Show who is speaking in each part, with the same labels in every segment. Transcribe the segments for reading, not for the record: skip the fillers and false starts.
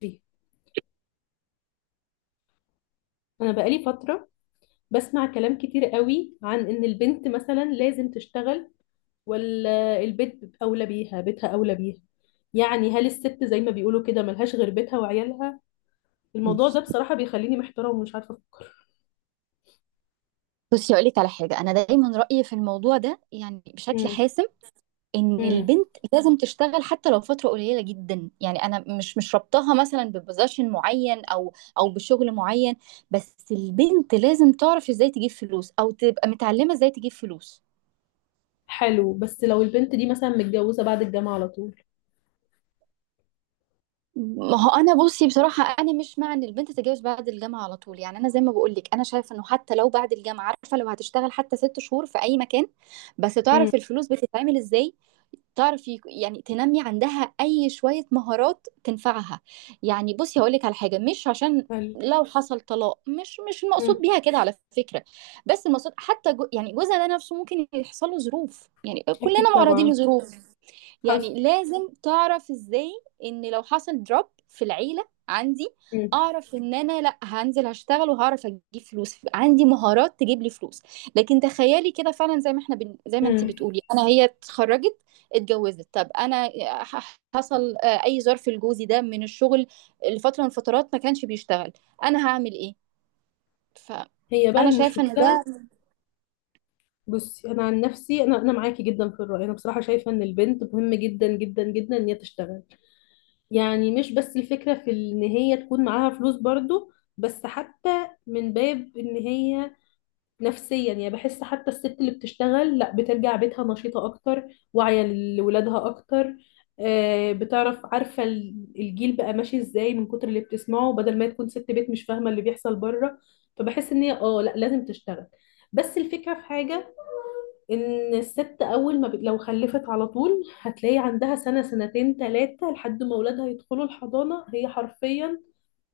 Speaker 1: دي. انا بقالي فتره بسمع كلام كتير قوي عن ان البنت مثلا لازم تشتغل، ولا البيت اولى بيها، بيتها اولى بيها. يعني هل الست زي ما بيقولوا كده ملهاش غير بيتها وعيالها؟ الموضوع ده
Speaker 2: بس.
Speaker 1: بصراحه بيخليني محتاره ومش عارفه افكر.
Speaker 2: بصي، هقول لك على حاجه، انا دايما رايي في الموضوع ده يعني بشكل
Speaker 1: امم.
Speaker 2: حاسم: ان
Speaker 1: امم.
Speaker 2: البنت لازم تشتغل حتى لو فتره قليله جدا. يعني انا مش ربطها مثلا ببوزيشن معين او بشغل معين. بس البنت لازم تعرف ازاي تجيب فلوس، او تبقى متعلمه ازاي تجيب فلوس.
Speaker 1: حلو، بس لو البنت دي مثلا متجوزه بعد الجامعه على طول؟
Speaker 2: ما هو انا بصي بصراحه، انا مش مع ان البنت تتجوز بعد الجامعه على طول. يعني انا زي ما بقول لك، انا شايفه انه حتى لو بعد الجامعه، عارفه، لو هتشتغل حتى ست شهور في اي مكان، بس
Speaker 1: امم.
Speaker 2: تعرف الفلوس بتتعمل ازاي. تعرف يعني تنمي عندها اي شوية مهارات تنفعها. يعني بصي هقولك على حاجة: مش عشان
Speaker 1: حلو.
Speaker 2: لو حصل طلاق، مش المقصود
Speaker 1: امم.
Speaker 2: بيها كده على فكرة. بس المقصود حتى جو، يعني جوزها ده نفسه ممكن يحصل له ظروف، يعني كلنا
Speaker 1: اكيد
Speaker 2: معرضين
Speaker 1: طبعا.
Speaker 2: لظروف.
Speaker 1: حصل.
Speaker 2: يعني لازم تعرف ازاي، ان لو حصل دروب في العيلة عندي،
Speaker 1: امم.
Speaker 2: اعرف ان انا لا، هنزل هشتغل وهعرف اجيب فلوس، عندي مهارات تجيب لي فلوس. لكن تخيلي كده فعلا، زي ما احنا زي ما انت
Speaker 1: امم.
Speaker 2: بتقولي، انا هي اتخرجت، اتجوزت، طب انا حصل اي ظرف لجوزي ده من الشغل لفترة من الفترات ما كانش بيشتغل، انا هعمل ايه؟
Speaker 1: هي بقى
Speaker 2: فانا شايفة ان ده
Speaker 1: المشكله. بصي، انا عن نفسي، انا معاكي جدا في الراي. انا بصراحه شايفه ان البنت مهم جدا جدا جدا ان هي تشتغل. يعني مش بس الفكره في ان هي تكون معاها فلوس برضو، بس حتى من باب ان هي نفسيا، يعني بحس حتى الست اللي بتشتغل لا بترجع بيتها نشيطه اكتر، واعيه لولادها اكتر. آه، بتعرف عارفه الجيل بقى ماشي ازاي من كتر اللي بتسمعه، بدل ما تكون ست بيت مش فاهمه اللي بيحصل بره. فبحس ان هي لا، لازم تشتغل. بس الفكره في حاجه، ان الست اول ما لو خلفت على طول هتلاقي عندها سنة سنتين ثلاثة لحد ما اولادها يدخلوا الحضانة، هي حرفيا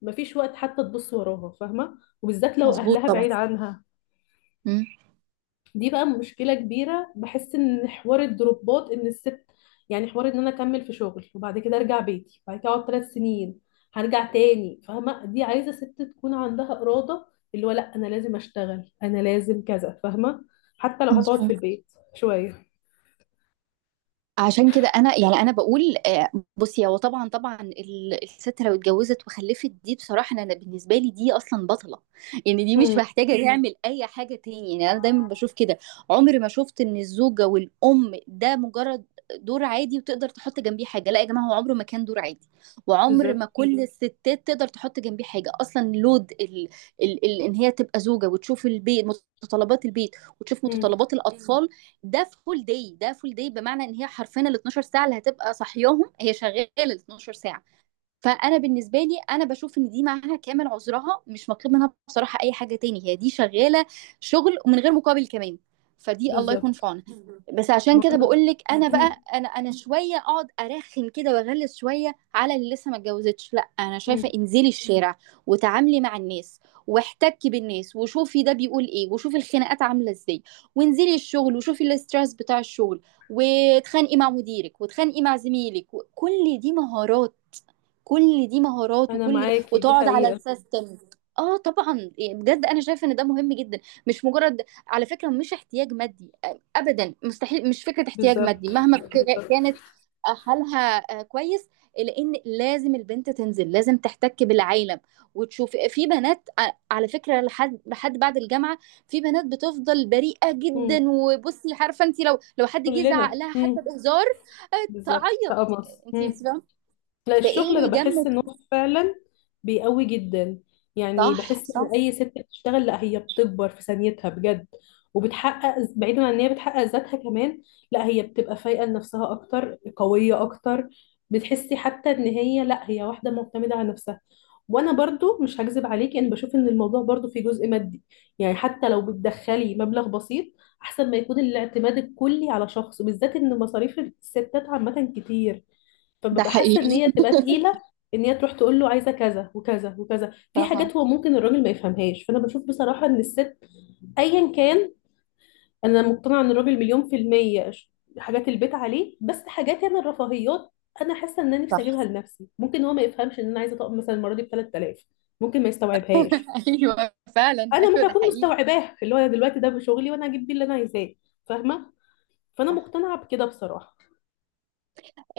Speaker 1: مفيش وقت حتى تبص وراها، فاهمة؟ وبالذات لو
Speaker 2: مظبوط
Speaker 1: اهلها
Speaker 2: طبعا.
Speaker 1: بعيد عنها.
Speaker 2: مم.
Speaker 1: دي بقى مشكلة كبيرة، بحس ان حوار الدروبات، ان الست يعني حوار ان انا اكمل في شغل وبعد كده ارجع بيتي، بعد كده اقعد ثلاث سنين هرجع تاني، فاهمة؟ دي عايزة ست تكون عندها إرادة، اللي هو لا، انا لازم اشتغل، انا لازم كذا، فاهمة؟ حتى لو هتقعد في
Speaker 2: مظبوط.
Speaker 1: البيت شوية.
Speaker 2: عشان كده انا، يعني انا بقول بصي، هو طبعا طبعا الست لو اتجوزت وخلفت، دي بصراحه انا، بالنسبه لي دي اصلا بطله. يعني دي مش محتاجه تعمل اي حاجه تاني. يعني انا دايما بشوف كده، عمري ما شفت ان الزوجه والام ده مجرد دور عادي وتقدر تحط جنبيه حاجه. لا يا جماعه، هو عمره ما كان دور عادي، وعمر ما
Speaker 1: بالظبط.
Speaker 2: كل الستات تقدر تحط جنبيه حاجه اصلا لود ال ان هي تبقى زوجه وتشوف البيت، متطلبات البيت، وتشوف
Speaker 1: مم.
Speaker 2: متطلبات الاطفال. ده فول داي، ده فول داي، بمعنى ان هي حرفيا ال 12 ساعه اللي هتبقى صاحياهم هي شغاله ال 12 ساعه. فانا بالنسبه لي، انا بشوف ان دي معاها كامل عذرها، مش مطلوب منها بصراحه اي حاجه تاني، هي دي شغاله شغل، ومن غير مقابل كمان. فدي الله يكون في
Speaker 1: بالظبط.
Speaker 2: عونها. بس عشان
Speaker 1: ما
Speaker 2: كده
Speaker 1: انا.
Speaker 2: بقول لك، انا
Speaker 1: مم.
Speaker 2: بقى انا، انا شويه اقعد ارخم كده واغلس شويه على اللي لسه ما اتجوزتش: لا، انا شايفه
Speaker 1: مم.
Speaker 2: انزلي الشارع، وتعاملي مع الناس، واحتكي بالناس، وشوفي ده بيقول ايه، وشوفي الخناقات عامله ازاي، وانزلي الشغل، وشوفي الاسترس بتاع الشغل، واتخانقي مع مديرك، واتخانقي مع زميلك. كل دي مهارات، كل دي مهارات،
Speaker 1: انا
Speaker 2: وكل ده،
Speaker 1: معاكي دي
Speaker 2: وتقعد على
Speaker 1: حقيقة.
Speaker 2: السيستم. اه طبعا، يعني بجد انا شايفه ان ده مهم جدا. مش مجرد، على فكره، مش احتياج مادي، ابدا، مستحيل، مش فكره احتياج مادي
Speaker 1: بالظبط.
Speaker 2: مهما
Speaker 1: بالظبط.
Speaker 2: كانت حالها كويس. لان لازم البنت تنزل، لازم تحتك بالعالم وتشوف. في بنات على فكره لحد، لحد بعد الجامعه، في بنات بتفضل بريئه
Speaker 1: مم.
Speaker 2: جدا. وبصي عارفه انت، لو حد جه زعق
Speaker 1: كلنا
Speaker 2: لها
Speaker 1: مم.
Speaker 2: حتى بهزار آه،
Speaker 1: بالظبط
Speaker 2: تعيط. إيه،
Speaker 1: كقمص.
Speaker 2: انت فاهمه؟
Speaker 1: لا،
Speaker 2: فايه
Speaker 1: الشغل
Speaker 2: اللي
Speaker 1: انا بحس
Speaker 2: يجمد؟
Speaker 1: ان هو فعلا بيقوي جدا. يعني
Speaker 2: صح،
Speaker 1: بحس ان
Speaker 2: صح.
Speaker 1: اي ست بتشتغل لا، هي بتكبر في ثانيتها بجد، وبتحقق بعيدا عن ان هي بتحقق ذاتها كمان. لا هي بتبقى فايقه لنفسها اكتر، قويه اكتر. بتحسي حتى ان هي لا، هي واحده معتمده على نفسها. وانا برضو مش هكذب عليكي، انا بشوف ان الموضوع برضو فيه جزء مادي. يعني حتى لو بتدخلي مبلغ بسيط، احسن ما يكون الاعتماد الكلي على شخص، وبالذات ان مصاريف الستات عامه كتير.
Speaker 2: ده
Speaker 1: فببقى حاسه ان
Speaker 2: حقيقي.
Speaker 1: هي تبقى تقيله، ان هي تروح تقول له عايزه كذا وكذا وكذا في
Speaker 2: طبعا.
Speaker 1: حاجات هو ممكن الراجل ما يفهمهاش. فانا بشوف بصراحه ان الست ايا كان، انا مقتنعه ان الراجل مليون في الميه، حاجات البيت عليه، بس حاجات انا الرفاهيات. انا حاسه ان انا نفسي اجيبها
Speaker 2: صح.
Speaker 1: لنفسي، ممكن هو ما يفهمش ان انا عايزه طقم مثلا المره دي ب 3000، ممكن ما يستوعبهاش.
Speaker 2: ايوه فعلا،
Speaker 1: انا ممكن
Speaker 2: ايوه ده
Speaker 1: اكون
Speaker 2: حقيقي.
Speaker 1: مستوعباه، اللي هو أنا دلوقتي ده بشغلي وانا هجيب بيه اللي انا عايزاه، فاهمه؟ فانا
Speaker 2: صح.
Speaker 1: مقتنعه بكده بصراحه.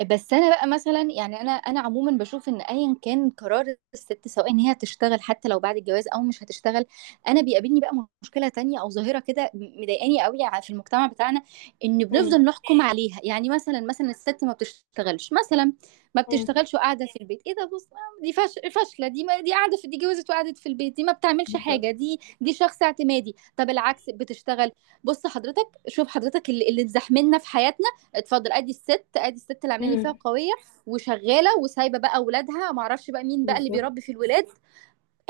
Speaker 2: بس انا بقى مثلا، يعني انا، انا عموما بشوف ان ايا كان قرار الست، سواء ان هي هتشتغل حتى لو بعد الجواز، او مش هتشتغل، انا بيقابلني بقى مشكله تانية او ظاهره كده مضايقاني قوي في المجتمع بتاعنا: ان
Speaker 1: امم.
Speaker 2: بنفضل نحكم عليها. يعني مثلا، مثلا الست ما بتشتغلش مثلا، ما
Speaker 1: امم.
Speaker 2: بتشتغلش وقاعده في البيت: ايه ده؟ بص، دي فاشله، دي ما دي قاعده في، دي جوزت وقعدت في البيت، دي ما بتعملش
Speaker 1: بالظبط.
Speaker 2: حاجه، دي، دي شخص اعتمادي. طب العكس بتشتغل: بص حضرتك، شوف حضرتك اللي اتزحملنا في حياتنا، اتفضل ادي الست، ادي الست اللي عاملين لي فيها
Speaker 1: امم.
Speaker 2: قويه وشغاله وسايبه بقى اولادها، ما اعرفش بقى مين بقى اللي
Speaker 1: بالظبط.
Speaker 2: بيربي في الولاد.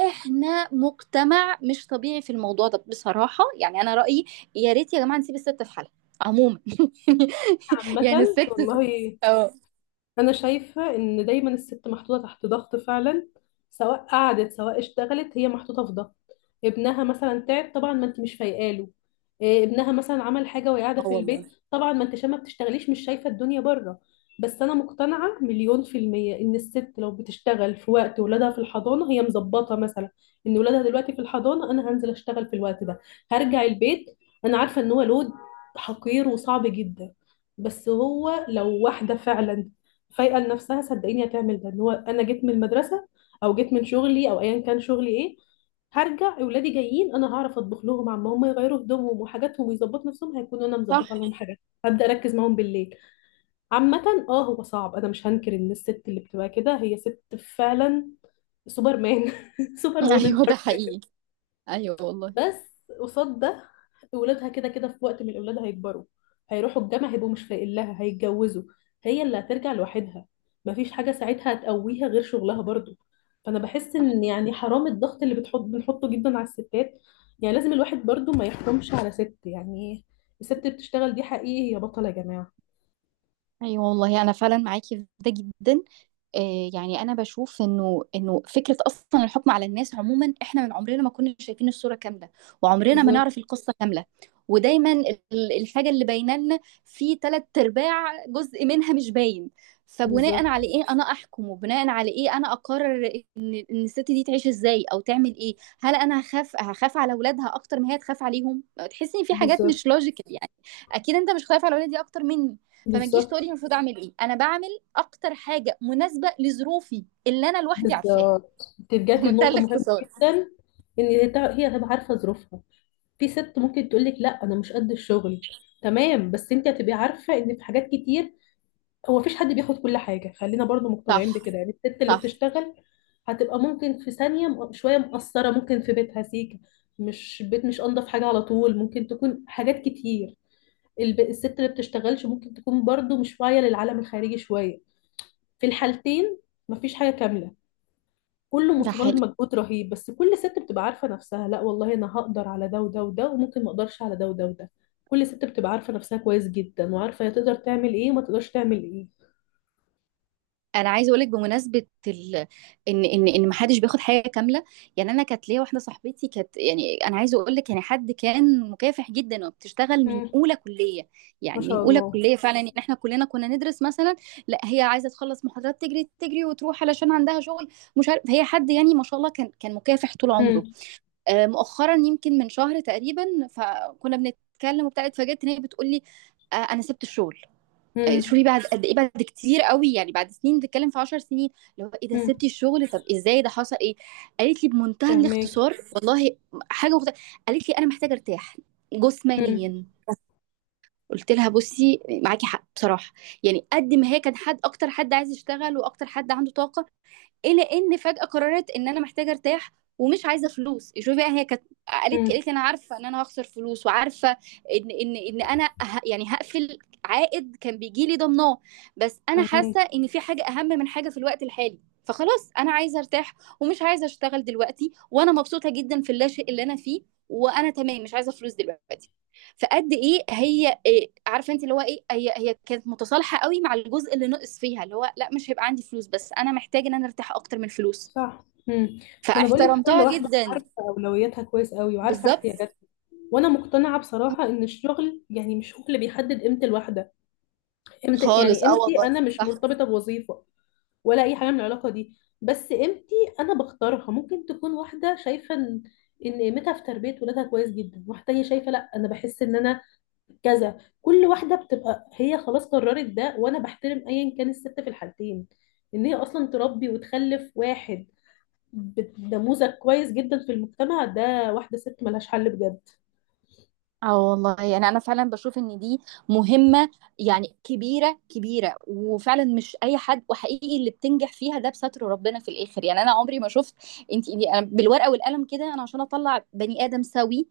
Speaker 2: احنا مجتمع مش طبيعي في الموضوع ده بصراحه. يعني انا رايي: يا ريت يا جماعه نسيب الست في حالها عموما.
Speaker 1: عامة
Speaker 2: يعني الست.
Speaker 1: والله.
Speaker 2: اه.
Speaker 1: انا شايفه ان دايما الست محطوطه تحت ضغط فعلا، سواء قعدت سواء اشتغلت هي محطوطه في ضغط. ابنها مثلا تعب، طبعا ما انت مش فايقاله. إيه، ابنها مثلا عمل حاجه وهي قاعده
Speaker 2: اه
Speaker 1: في
Speaker 2: والله.
Speaker 1: البيت، طبعا ما انت عشان ما بتشتغليش مش شايفه الدنيا بره. بس انا مقتنعه مليون في الميه ان الست لو بتشتغل في وقت ولادها في الحضانه هي مظبطه، مثلا ان ولادها دلوقتي في الحضانه انا هنزل اشتغل في الوقت ده، هرجع البيت. انا عارفه ان هو لود، حقير وصعب جدا. بس هو لو واحدة فعلا فايقه لنفسها، صدقيني هتعمل ده، ان هو انا جيت من المدرسه او جيت من شغلي او ايا كان شغلي ايه، هرجع اولادي جايين، انا هعرف اطبخ لهم، عما هم يغيروا هدومهم وحاجاتهم ويظبطوا نفسهم، هيكونوا انا
Speaker 2: صح.
Speaker 1: مظبطه لهم حاجات، هبدا اركز معاهم بالليل. عامه، اه هو صعب، انا مش هنكر ان الست اللي بتبقى كده هي ست فعلا، سوبر مان سوبر وومن.
Speaker 2: ايوه ده حقيقي. ايوه والله.
Speaker 1: بس قصاد ده، ولادها كده كده في وقت من الأولاد هيكبروا، هيروحوا الجامعة، هيبقوا مش لاقيين لها، هيتجوزوا، هي اللي هترجع لوحدها، مفيش حاجة ساعتها هتقويها غير شغلها برضو. فأنا بحس
Speaker 2: صح.
Speaker 1: إن، يعني حرام الضغط اللي بنحطه جدا على الستات. يعني لازم الواحد برضو ما يحكمش على ست، يعني الست بتشتغل دي حقيقي يا بطلة يا جماعة.
Speaker 2: ايوه والله، انا فعلا معاكي في ده جدا. يعني انا بشوف انه فكره اصلا الحكم على الناس عموما، احنا من عمرنا ما كنا شايفين الصوره كامله، وعمرنا ما
Speaker 1: بالظبط.
Speaker 2: نعرف القصه كامله. ودايما الحاجه اللي باينه لنا، في تلات ارباع جزء منها مش باين. فبناء
Speaker 1: بالظبط.
Speaker 2: على ايه انا احكم؟ وبناء على ايه انا اقرر ان الست دي تعيش ازاي او تعمل ايه؟ هل انا هخاف على اولادها اكتر ما هي تخاف عليهم؟ تحس ان في حاجات مش
Speaker 1: بالظبط.
Speaker 2: لوجيكال، يعني. اكيد انت مش خايف على ولادي اكتر مني. فما تجيش تقولي
Speaker 1: بالظبط.
Speaker 2: المفروض اعمل ايه، انا بعمل اكتر حاجه مناسبه لظروفي اللي انا لوحدي عارفاها.
Speaker 1: بالظبط. انت رجعتي
Speaker 2: بمنتهى
Speaker 1: لنقطة مهمة
Speaker 2: الاختصار.
Speaker 1: جدا، ان هي هي هتبقى عارفة ظروفها. في ست ممكن تقولك لا انا مش قد الشغل، تمام، بس انت هتبقي عارفه ان في حاجات كتير، هو مفيش حد بياخد كل حاجه، خلينا برضو مقتنعين
Speaker 2: صح،
Speaker 1: بكده، يعني الست اللي
Speaker 2: صح.
Speaker 1: بتشتغل هتبقى ممكن في ثانيه شويه مقصره، ممكن في بيتها سيكه مش بيت، مش انضف حاجه على طول، ممكن تكون حاجات كتير. الست اللي بتشتغلش ممكن تكون برضو مش واعيه للعالم الخارجي شويه. في الحالتين مفيش حاجه كامله، كله
Speaker 2: ده
Speaker 1: متطلب
Speaker 2: حقيقي.
Speaker 1: مجهود رهيب، بس كل ست بتبقى عارفة نفسها، لا والله انا هقدر على ده وده وده، وممكن ما اقدرش على ده وده وده. كل ست بتبقى عارفة نفسها كويس جدا، وعارفة هي تقدر تعمل ايه وما تقدرش تعمل ايه.
Speaker 2: انا عايزه اقول لك بمناسبه ان ان ما حدش بياخد حاجه كامله. يعني انا كانت ليا واحده صاحبتي، كانت، يعني انا عايزه اقول لك، يعني حد كان مكافح جدا وبتشتغل من
Speaker 1: امم.
Speaker 2: اولى كليه.
Speaker 1: ما
Speaker 2: يعني من
Speaker 1: شاء
Speaker 2: اولى
Speaker 1: الله.
Speaker 2: كليه فعلا، ان احنا كلنا كنا ندرس مثلا، لا هي عايزه تخلص محاضرات، تجري تجري وتروح علشان عندها شغل، مش عارف. هي حد يعني ما شاء الله، كان مكافح طول عمره.
Speaker 1: امم.
Speaker 2: مؤخرا يمكن من شهر تقريبا، فكنا بنتكلم وبتاع، اتفاجئت ان هي بتقول لي انا سبت الشغل.
Speaker 1: امم.
Speaker 2: شوفي بعد قد ايه، بعد كتير قوي، يعني بعد سنين، بتتكلم في 10 سنين. اللي هو، ايه ده
Speaker 1: امم.
Speaker 2: سبتي الشغل، طب ازاي، ده حصل ايه؟ قالت لي بمنتهى
Speaker 1: فهماكي.
Speaker 2: الاختصار، والله حاجه مخت... قالت لي انا محتاجه ارتاح
Speaker 1: امم.
Speaker 2: جسمانيا. قلت لها بصي معاكي حق بصراحه. يعني قد ما هي كان حد، اكتر حد عايز يشتغل، واكتر حد عنده طاقه، الى ان فجأة قررت ان انا محتاجة ارتاح، ومش عايزة فلوس. شوفي بقى، هي كانت، قالت
Speaker 1: امم.
Speaker 2: قالت لي انا عارفة ان انا هخسر فلوس، وعارفة ان، ان انا يعني هقفل. عائد كان بيجي لي ضمناه، بس انا حاسة
Speaker 1: فهماكي.
Speaker 2: ان في حاجة اهم من حاجة في الوقت الحالي. فخلاص انا عايزة ارتاح، ومش عايزة اشتغل دلوقتي، وانا مبسوطة جدا في اللاشئ اللي انا فيه، وانا تمام، مش عايزة فلوس دلوقتي. فقد ايه هي، إيه عارفه انت اللي هو ايه، هي كانت متصالحه قوي مع الجزء اللي نقص فيها، اللي هو لا، مش هيبقى عندي فلوس، بس انا محتاج ان انا ارتاح اكتر من الفلوس.
Speaker 1: صح. امم. ما انا بقول لك كل
Speaker 2: فاحترمتها
Speaker 1: واحدة
Speaker 2: جدا.
Speaker 1: عارفة اولوياتها كويس قوي، وعارفة
Speaker 2: بالظبط.
Speaker 1: احتياجاتها. وانا مقتنعة بصراحة ان الشغل يعني مش هو اللي بيحدد قيمة الواحدة، قيمة، يعني
Speaker 2: خالص، اه
Speaker 1: قيمتي
Speaker 2: والله.
Speaker 1: انا مش مرتبطة بوظيفة، ولا اي حاجه من العلاقه دي. بس قيمتي انا بختارها، ممكن تكون واحده شايفه ان قيمتها في تربيه ولادها كويس جدا، واحده تانية شايفه لا، انا بحس ان انا كذا. كل واحده بتبقى هي خلاص قررت ده، وانا بحترم ايا كان الست في الحالتين، ان هي اصلا تربي وتخلف واحد نموذج كويس جدا في المجتمع ده، واحده ست ملهاش حل بجد.
Speaker 2: اه والله، يعني انا فعلا بشوف ان دي مهمة، يعني كبيرة كبيرة، وفعلا مش اي حد. وحقيقي، اللي بتنجح فيها ده بستر ربنا في الاخر. يعني انا عمري ما شفت، انت يعني، انا بالورقة والقلم كده، انا عشان اطلع بني ادم سوي،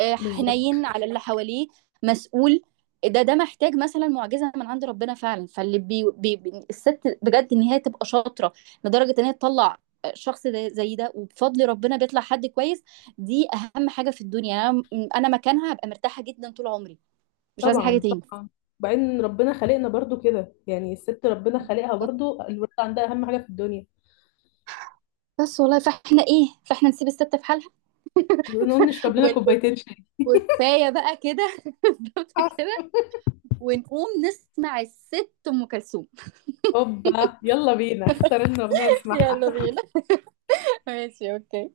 Speaker 1: بالظبط.
Speaker 2: حنين على اللي حواليه، مسؤول، ده، ده محتاج مثلا معجزه من عند ربنا فعلا. فاللي، الست بجد ان هي تبقى شاطره لدرجه ان هي تطلع شخص زي ده، وبفضل ربنا بيطلع حد كويس، دي اهم حاجه في الدنيا. يعني انا، انا مكانها هبقى مرتاحه جدا طول عمري، مش عايزه حاجه
Speaker 1: طبعا.
Speaker 2: تاني.
Speaker 1: طبعا. وبعدين ربنا خلقنا برضو كده، يعني الست ربنا خلقها برضو الولد عندها اهم حاجه في الدنيا.
Speaker 2: بس والله، فاحنا ايه، فاحنا نسيب الست في حالها.
Speaker 1: بنقول نشرب لنا
Speaker 2: وال-
Speaker 1: كوبايتين شاي.
Speaker 2: وكفايه بقى كده. بالظبط
Speaker 1: حصل.
Speaker 2: كده. ونقوم نسمع الست ام كلثوم.
Speaker 1: هوبا، يلا بينا اختار لنا اغنيه نسمعها.
Speaker 2: يلا بينا. ماشي، اوكي.